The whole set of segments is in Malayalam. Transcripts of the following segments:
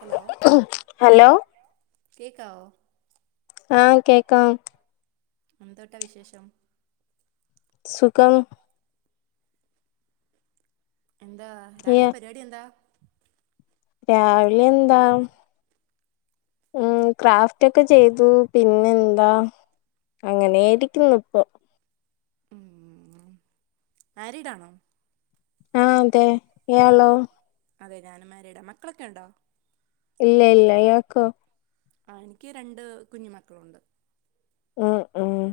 ഹലോ ഹലോ കേക്കാവോ ആഹ കേക്കാം എന്തോട്ടാ വിശേഷം സുഖം.. എന്താ യ രാവിലെ പരിപാടി എന്താ രാവിലെ എന്താ ഉമ് ക്രാഫ്റ്റ് ഒക്കെ ചെയ്തു പിന്നെ എന്താ അങ്ങനെയിരിക്കുന്നു ഇപ്പൊ ഉമ് മാരീഡ് ആണോ ആഹ് അതെ ഇയാളോ അതെ ഞാനും മരെടാ മക്കളൊക്കെ ഒണ്ടോ ഇല്ല ഇല്ല ഇയാക്കോ ആ എനിക്ക് രണ്ട് കുഞ്ഞു മക്കളുണ്ട് ഉം ഉമ്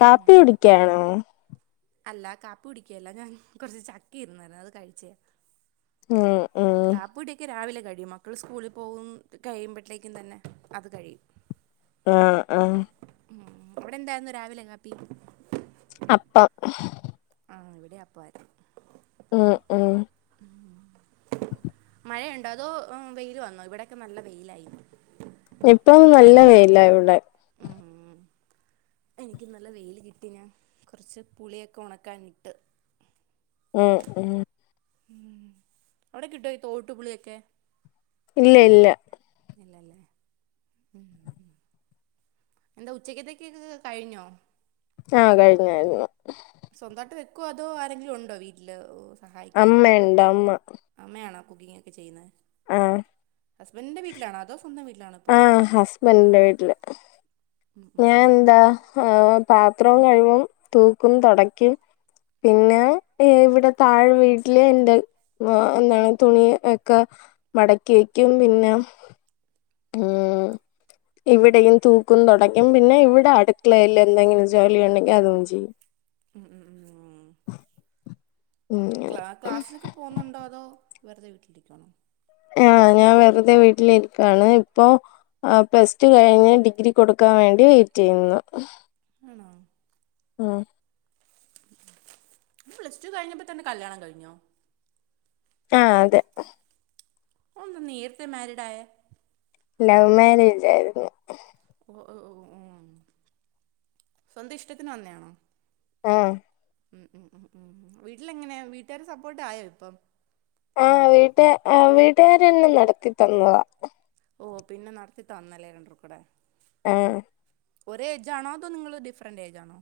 കാപ്പി കുടിക്കണോ അല്ല കാപ്പിക്കുടിക്കല്ല ഞാൻ കൊറച്ച് ചക്ക ഇരുന്നായിരുന്ന് അത് കഴിച്ചയ ഉം ഉം കാപ്പിക്കുടിക്കെ രാവിലെ കഴിയുംമ മക്കള് സ്കൂളിൽ പോകും അത് കഴിയുമ്പോതേക്ക് തന്നെ അത് കഴിയും ആഹ് ആഹ് മ് അവിടെ എന്തായിരുന്നു രാവിലെകാപ്പി അപ്പം ആഹ് ഇവിടെ അപ്പആരിന്ന് ഉം ഉം മയണ്ടോ അതോ വെയില് വന്നോ ഇവടെയൊക്കെ നല്ലാ വെയിലായി ഇപ്പൊ നല്ല വേയിലാ ഇവടെ ഉം. എനിക്ക് നല്ല വെല് കിട്ടിനാ കൊറച്ച് പുളിയൊക്കെ ഉണക്കാനിട്ട് ഉം ഉം ഉം അവടെ കിട്ടേ തോട്ട് പളിയൊക്കെ ഇല്ല ഇല്ല്യാ ഇല്ലാ അല്ലേ ഉം എന്താ ഉച്ചക്കത്തേക്ക്ക്ക് കഴിഞ്ഞോ ആഹ് കയിഞ്ഞ് കയിഞ്ഞ് സ്വന്തായിട്ട് വെക്കുവോ അതോ ആരെങ്കിലും ഒണ്ടോ വീട്ടില് അമ്മയോണ്ട് അമ്മാ അമ്മായണോ കുക്കിങ്ങ് ഒക്കെ ചെയ്യ്ന്നേ ആഹ് ഹസ്ബൻഡിന്റെ വീട്ടിലാണോ അതോ സ്വന്തം വീട്ടിലാണോ ഇപ്പം ആഹ് ഹസ്ബൻഡിന്റെ വീട്ടില് ഉം ഉം ഞാൻ ഉം എന്താ ആ പാത്രം കഴിവും തൂക്കും തൊടക്കും പിന്നെ ഇവടെ താഴെ വീട്ടില് ഇണ്ട് എന്താണ് തുണി യെക്കെ മടക്കി വെക്കും പിന്നെ ഇവടെയും തൂക്കും തൊടക്കും പിന്നെ ഇവടെ അടുക്കളെല്ല് എന്തെങ്കിലും ജോലി ഒണ്ടെങ്കി അതും ചെയ്യും ഉം ഉം ഉം ഉം ക്ലാ ക്ലാസിനൊക്കെ പോകുന്നോണ്ടോ അതോ വെറുത വീട്ടിലിരിക്കവാണോ ആഹ് ഞാൻ വെറുതെ വീട്ടിലിരിക്ക്യാണ് ഇപ്പൊ ആഹ് പ്ലസ് ടു കഴിഞ്ഞ് ഡിഗ്രി കൊടുക്കാൻ വേണ്ടി വെയിറ്റ് ചെയ്യുന്നു ആണോ ഉം പ്ലസ് ടു കയിഞ്ഞപ്പോ തന്നെ കല്യാണം കഴിഞ്ഞോ ആഹ് അതെ ഓ എന്തേ നേരത്തെ മാരിഡ് ആയെ ലൗ മാരേജ് ആര്ന്ന് ഓ ഓ ഉം സ്വന്തം ഇഷ്ടത്തിന് വന്നെ ആണോ ആഹ് ഉം ഉം ഉം ഉം ഉം വീട്ടില് എങ്ങനെയാണ് വീട്ടുകാര് സപ്പോർട്ട് ആയോ ഇപ്പം ആഹ് വീട്ട് വീട്ടുകാര് തന്നെ നടത്തി തന്നതാ ഓ പിന്നെ നടത്തി തന്ന് അല്ലെ [unintelligible] ആഹ് ഒരോ ഏജ് ആണോ അതോ നിങ്ങള് ഡിഫറന്റ് ഏജ്ജ്ആണോ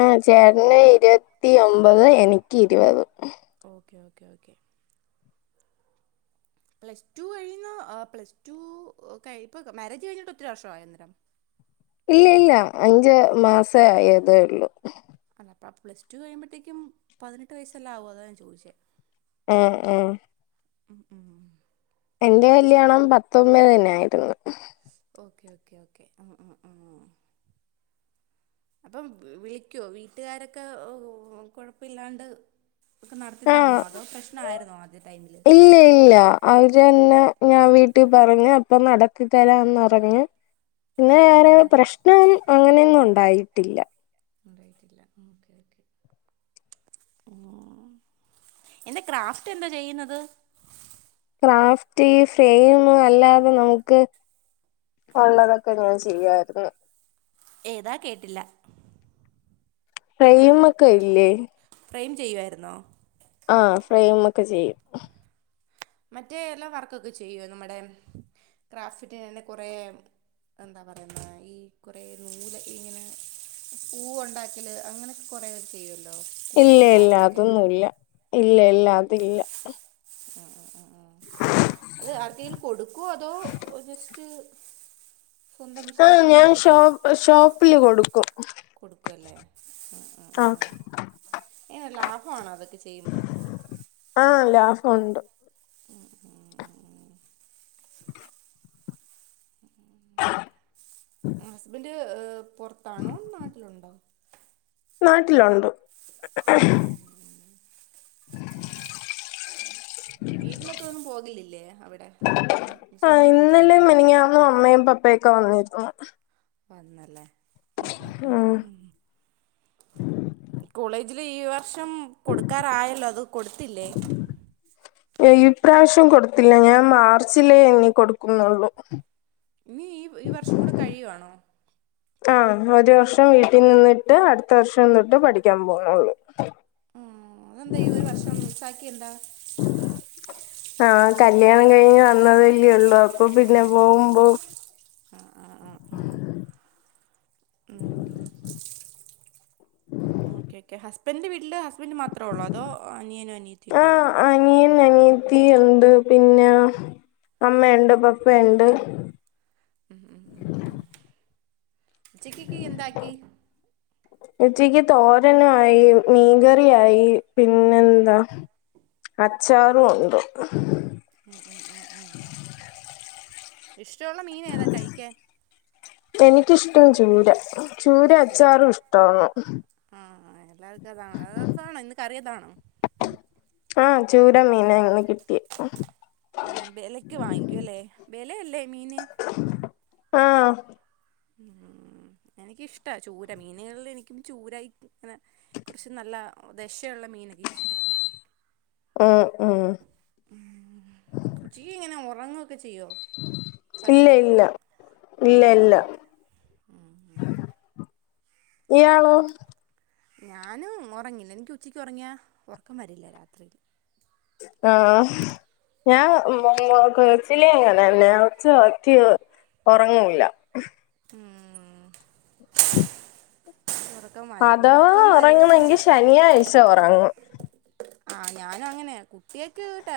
ആഹ് ചേട്ടന് ഇരവോത്തി ഒമ്പത് എനിക്ക് ഇര്പതും okay okay okay plus two കഴിയുന്നാ ആഹ് പ്ലസ് ടു കയി ഇപ്പേ മാരേജ് കയിഞ്ഞിട്ട് ഒത്തിരി വർഷായോ അന്നേരം ഇല്ല ഇല്ല അഞ്ച് മാസം ആയതേ ഒള്ളു അല്ല അപ്പാ പ്ലസ് ടു കയിമ്പോഴേതേക്കും പതിനെട്ട് വയസ്സലെ ആവു അതാ ഞാൻ ചോദിചേ ആഹ് ആഹ് ഉം ഉം ഉം എന്റെ കല്യാണം പത്തൊമ്പതിന്യാര്ന്ന് ഓക്കെ ഓക്കേ ഓക്കേ ആഹ് ആഹ് ആഹ് അപ്പം വിളിക്ക്യാ വീട്ടുകാരൊക്കെ കൊഴപ്പില്ലാണ്ട് ഒക്കെ നടത്തി ആഹ് തന്നോ അതോ പ്രശ്നം അർന്നോ ആദ്യ ടൈമില് അവര് തന്നെ ഞാൻ വീട്ടി പറഞ്ഞ് അപ്പൊ നടത്തി തെരാന്ന് പറഞ്ഞ് പിന്നെ വേറെ ആണല്ലേ പ്രശ്നം അങ്ങനെയൊന്നും ഉണ്ടായിട്ടില്ല ഉണ്ടായിട്ടില്ല ഉം ഓക്കെ ഓക്കെ ഉം എന്താ ക്രാഫ്റ്റ് എന്താ ചെയ്യ്ന്നത് ക്രാഫ്റ്റ് ഫ്രെയിം അല്ലാതെ നമുക്ക് ഉള്ളതൊക്കെ ഞാൻ ചെയ്യാരുന്നു ഏതാ കേട്ടില്ല ഫ്രെയിം ഒക്കെ ഇല്ലേ ഫ്രെയിം ചെയ്യുവായിരുന്നോ ആഹ് ഫ്രയിം ഒക്കെ ചെയ്യും മറ്റേ എല്ലാം വർക്കൊക്കെ ചെയ്യോ നമ്മുടെ ക്രാഫ്റ്റന് കുറേ ആഹ് എന്താ പറയുന്നേ ഈ കുറെേ നൂല് ഇങ്ങനെ പൂവ് ഉണ്ടാക്കല് അങ്ങനെയൊക്കെ കൊറേ ചെയ്യോ ലോ ഇല്ല കുപ്പി ഇല്ല ആർട്ടോകെ അതൊന്നുല്ല ഇല്ല ഇല്ല അതെലെ ഉം അതില്ല ഉം ഉം ഉ അത് ആർക്കേലും കൊടുക്കുവോ അതോ ജസ്റ്റ് സ്വന്തം ആഹ് ഇഷ്ടത്തിന് ഞാൻ വേണ്ടിയിട്ട് ഷോപ്പ് ഷോപ്പില് കൊടുക്കും കൊടുക്കു അല്ലേ ഓക്കെ എങ്ങനെ ലാഭമാണോ അതൊക്കെ ചെയ്യുമ്പം ആഹ് ലാഭം മുണ്ട് ഉം ഉം ഉം [inaudible] ഹസ്ബെൻ്റെ പോറത്താണോ നാട്ടിലൊണ്ടോ നാട്ടിലോണ്ട് ഉം ഉം ഉം [inaudible] വീട്ടിലൊക്കെ ഒന്നും പോകലില്ലേ അവിടെ ആഹ് സ്വന്തം ഇന്നലെ വീട്ടിലേക്ക് മേനഞ്ഞാന്നും അമ്മയും പപ്പയയും ഒക്കെ വന്നിരുന്നു വന്നല്ലേ ഉം ഉം ഉം ഉം കോളേജില് ഈ വർഷം കൊടുക്കാറായല്ലോ അത് കൊടുത്തില്ലേ ഈ പ്രാവിശ്യം കൊടുത്തില്ല ഞാൻ മാർച്ചിലേ ഇനി കൊടുക്കുന്നുള്ളു നീ ഈ ഈ വർഷം കൂടെ കഴിയുവാണോ ആഹ് ഒരു വർഷം വീട്ടി നിന്ന്ട്ട് അടുത്ത വർഷം തൊട്ട് പഠിക്കാ പോണാള്ളൂ ആഹ് അതെന്താ ഈ ഒരു വർഷം മിസ്സാക്കി എന്താ ആഹ് കല്യാണം കഴിഞ്ഞ് വന്നതല്ലേ ഒള്ളൂ അ അപ്പൊ ഓ പിന്നെ അതുകൊണ്ട് പോവുമ്പോ ആ ആ ആ ആഹ് ഉം ഓക്കെ ഓക്കെ ഹസ്ബന്റെ വീട്ട്ല് ഹസ്ബന്റ് മാത്രേ ഒള്ളോ അതോ അനിയനോ അനിയത്തി ഒക്കേണ്ടോ അനിയനും അനിയത്തിയും ഉണ്ട് പിന്നെ അമ്മയ്ണ്ട് പപ്പയ്ണ്ട് മ് മ് മ് ഉച്ചക്കിക്കി എന്താക്കി ഉച്ചക്കി തോരനു ആയി മീകറിയായി പിന്നെന്താ അച്ചാറു ഉണ്ട് ഉം ഉം ഉം ഉം ഇഷ്ടവുള്ള മീൻ ഏതാ കഴിക്കാൻ എനിക്കിഷ്ടം ചൂര ചൂര ചോറ് അച്ചാറും ഇഷ്ടാണ് ആഹ് എല്ലാവർക്കും അതാണ് അതാ ടാണോ ഇന്ന് കറിതാണോ ആഹ് ചൂര മീന ഇന്ന് കിട്ടി മ് ബെലക്ക് വാങ്ങിക്കൂല്ലേ ബെലയല്ലേ മീന് ആഹ് ഉം എനിക്കിഷ്ടാ ചൂര മീൻകളിൽ എനിക്കും ചൂരായി അങ്ങനെ കൊറച്ച് നല്ല ദശള്ള മീനൊക്കെ ഇഷ്ടാ അഹ് അഹ് ഉച്ചിയിങ്ങനെ ഒറങ്ങൊക്കെ ചെയ്യോ ഇല്ല പകല് ഇല്ല ഇല്ല ഇല്ല ഇയാളൊ ഞാൻ ഒറങ്ങില്ല എനിക്ക് ഉച്ചയ്ക്ക് ഒറിങ്ങാ ഒറക്കം വരില്ല രാത്രിൽ ആഹ് ഞാ കൊച്ചിലെ അങ്ങനെന്നയ [unintelligible] ഒറങ്ങൂല്ല മ്മ് [inaudible] അതവാ ഉറക്കം വരുവോന്ന് ഒറങ്ങണങ്കി വെച്ചാ ശനിയാഴ്ച ഒറങ്ങും ആ ഞാനും അങ്ങനെ കുട്ടിയക്ക് ട്ടാ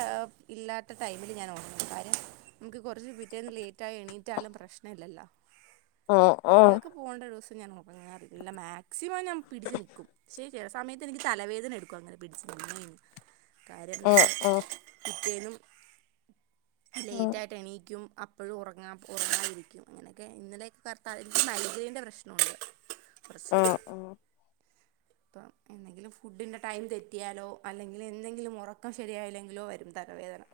ഇല്ലാത്ത ടൈമില് ഞാൻ ഒറങ്ങും കാര്യം നമുക്ക് കൊറച്ച് പിറ്റേന്ന് ലയ്റ്റ്ആയി എണീറ്റാലും പ്രശ്നല്ലല്ലോ ഉം ഉം കുട്ടികൾക്ക് പോണ്ട ദിവസം ഞാൻ ഒറങ്ങാറില്ല മാക്സിമം ഞാൻ പിടിച്ച് നിക്കും ക്ഷേ ചെലസയത്ത്എനിക്ക് തലവേദന എടുക്കും അങ്ങനെ പിടിച്ച് കാര്യം ന ഉം പിറ്റേനും ഉം ലേറ്റ് ആയിട്ട് എണീക്കും അപ്പ് അപ്പഴും ഒറങ്ങാം ഒറങ്ങാതിരിക്കും അങ്ങനൊക്കെ ഇന്നലെക്കെ [unintelligible] എനിക്ക് മയ്ഗ്രേയ്ൻ്റെ പ്രശ്നൊണ്ട് കൊറച്ച് ഉം ഉം ഉം അപ്പം എന്നെങ്കിലും ഫുഡിൻ്റെ ടൈം തെറ്റിയാലോ അല്ലെങ്കിൽ എന്നെങ്കിലും ഒറക്കം ശരിയായില്ലെങ്കിലോ വരും തലവേദന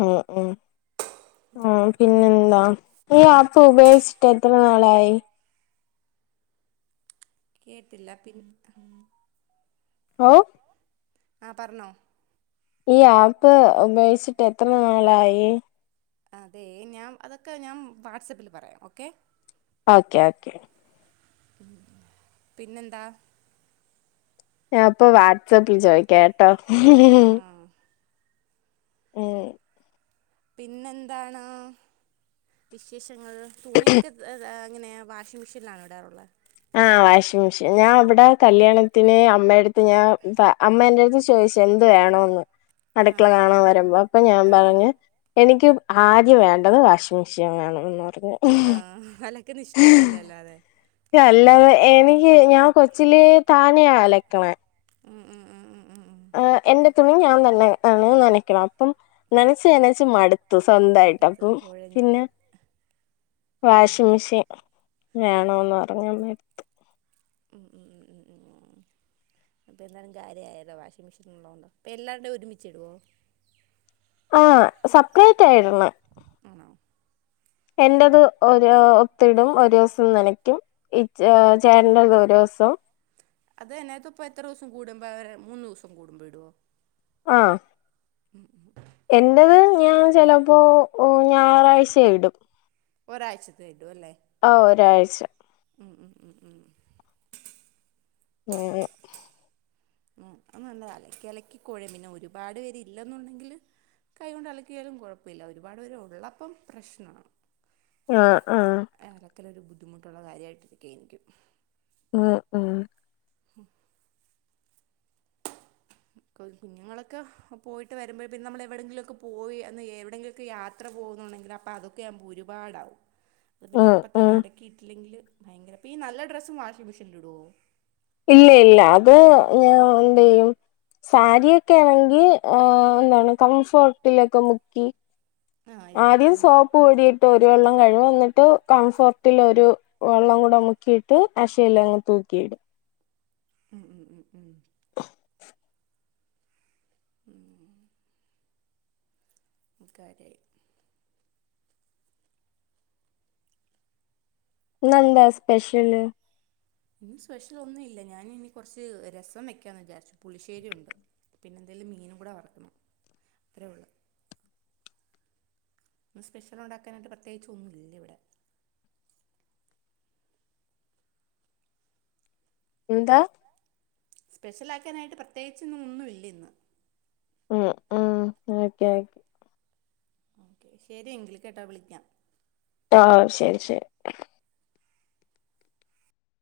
മ് മ് ആ പിന്നെന്താ ഈ ആപ്പ് ഉപയോച്ചിട്ട് എത്ര നാളായി കേട്ടില്ല പിൻ ഓ ആഹ് പർണോ ഈ ആപ്പ് ഉപയോച്ചിട്ട് എത്ര നാളായി അതെയ് ഞാൻ അതൊക്കെ ഞാൻ വാട്സപ്പിൽ പറയാം ഓക്കെ ഓക്കെ ഓക്കെ പിന്നെന്താ ഞാ അപ്പൊ വാട്സപ്പിൽ ചോയിക്കാട്ടോ ആ മ് പിന്നെന്താണ് വിശേഷങ്ങൾ തുണിയൊക്കെ അങ്ങനെ വാഷിംഗ് മിഷേൽ ആണോ ടാറുള്ള ആഹ് വാഷിംഗ് മിഷെൻ ഞാൻ അവടെ കല്യാണത്തിന് അമ്മയടുത്ത് ഞാൻ അമ്മ എന്റെടുത്ത് ചോയ്ച്ച് എന്ത് വേണന്ന് ആ അടുക്കള ആ കാണാൻ ആ വരുമ്പോ അപ്പൊ ഞാൻ ആ പറഞ്ഞ് എനിക്ക് ആദ്യം വേണ്ടത് വാഷിംഗ് മെഷീൻ വേണ എന്ന് പറഞ്ഞ് ആഹ് അലക്ക്‌ന് ഇഷ്ടല്ലല്ലെ ല്ലാതെ അല്ലാതെ എനിക്ക് ഞാൻ കൊച്ചിലേ താനയ അലക്ക്‌ണ് ഉം ഉം ഉം ഉം ഉം ഉം എന്റെ തുണി ഞാൻ തന്നെ നനക്കണം അപ്പം നനച്ച് നനച്ച് മട് മടുത്ത് സ്വന്തായിട്ടപ്പം കുഴഞ്ഞ് പിന്നെ വാഷിങ് മിഷെൻ വേണോന്ന് പറഞ്ഞു അമ്മേട്ത്ത് ഉം ഉം ഉം ഉം അപ്പോ ന്തായാലുംകാര്യാഅയലൊ വാഷിങ് മെഷീൻ ഉള്ളോണ്ട്‌ പ്പല്ലാര്ടിം ഒരുമിച്ചിടോ ആഹ് സെപ്പറേറ്റയിട്ൻ ആണോ എന്റെത് ഒരു ഒത്തിടും ഒരൂസം നനക്കും ഇ ചേട്ടന്റെ ടൊ ഒരൂസം അദനഞാത്ത് ഇപ്പൊ എത്രുസം കൂടുമ്പോ മൂന്നൂസം കൂടുമ്പോ ഇടൊ ആഹ് ഉം ഉം [unintelligible] എന്റെത് ഞാൻ ചെലപ്പോ ഞായറാഴ്ചയിടും ഒരാഴ്ചത്തെ ഇടുവലെ ആഹ് ഒരാഴ്ച ഉം ഉം ഉം ഉം ഉംമ് ഉം അത് നല്ലതാ അലക്കി അലക്കി കൊഴയും പിന്നെ ഒരുപാട് പേര് ഇല്ലെന്നുണ്ടെങ്കില് കൈ കൊണ്ട് അലക്കിയാലും കുഴപ്പമില്ല ഒരുപാട് പേര് ഉള്ളപ്പം പ്രശ്നമാണ് ആഹ് ആഹ് അലക്കലൊരു ബുദ്ധിമുട്ടുള്ള കാര്യമായിട്ടിരിക്കയായിരിക്കും ആഹ് ആഹ് കുഞ്ഞുങ്ങളൊക്കെ പോയിട്ട് വരുമ്പോൾ പിന്നെ നമ്മൾ എവിടെയെങ്കിലുമൊക്കെ പോയിന്ന് എവിടെയെങ്കിലുമൊക്കെ യാത്ര യാത്ര പോകുന്നുണ്ടെങ്കിൽ അപ്പോ അതൊക്കെ ആകുമ്പോൾ ഒരുപാടാവും അത് പിന്നെ ഉം അപ്പ തന്നെ ഉം അലക്കിയിട്ടില്ലെങ്കിൽ ഭയങ്കര അപ്പ ഈ നല്ല ഡ്രസ്സും വാഷിംഗ് മെഷനില് ഇടുവോ ഇല്ല ഇല്ല അത് ഞാന് എന്ത് ചെയ്യും സാരി ഒക്കെ ആണെങ്കിൽ എന്താണ് കംഫോർട്ടിലൊക്കെ മുക്കി ആ ഇടും ആദ്യം ഉം സോപ്പ് പൊടിയിട്ട് ഒരു വെള്ളം കഴുവും എന്നിട്ട് കംഫർട്ടിൽ ഒരു വെള്ളം കൂടെ മുക്കിയിട്ട് അശേൽ അങ്ങ് തൂക്കിയിടും ഉം ഉം ഉം ഉം [inaudible] ഉം അത് കാര്യമായി ഇന്ന് എന്താ സ്പെഷ്യല് ഇന്ന് സ്പെഷ്യൽ ഒന്നും ഇല്ല ഞാൻ ഇനി കുറച്ച് രസം വെക്കാന്ന് വിചാരിച്ചു പുളിശ്ശേരി ഉണ്ട് പിന്നെ എന്തേങ്കലും മീൻ കൂടെ വറുക്കണം അത്രേ ഉള്ളൂ ഇന്ന് സ്പെഷ്യല് ഉണ്ടാക്കാനായിട്ട് പ്രത്യേകിച്ച് ഒന്നും ഇല്ല ഇവിടെ എന്താ സ്പെഷ്യൽ ആക്കാനായിട്ട് പ്രത്യേകിച്ച് ഇന്നൊന്നും ഇല്ല ഇന്ന് ഉം ഉം ഓക്കെ ഓക്കെ ഓക്കെ ശരിയങ്കിൽ കേട്ടാ വിളിക്കാം ആഹ് ആഹ് ശരി ശരി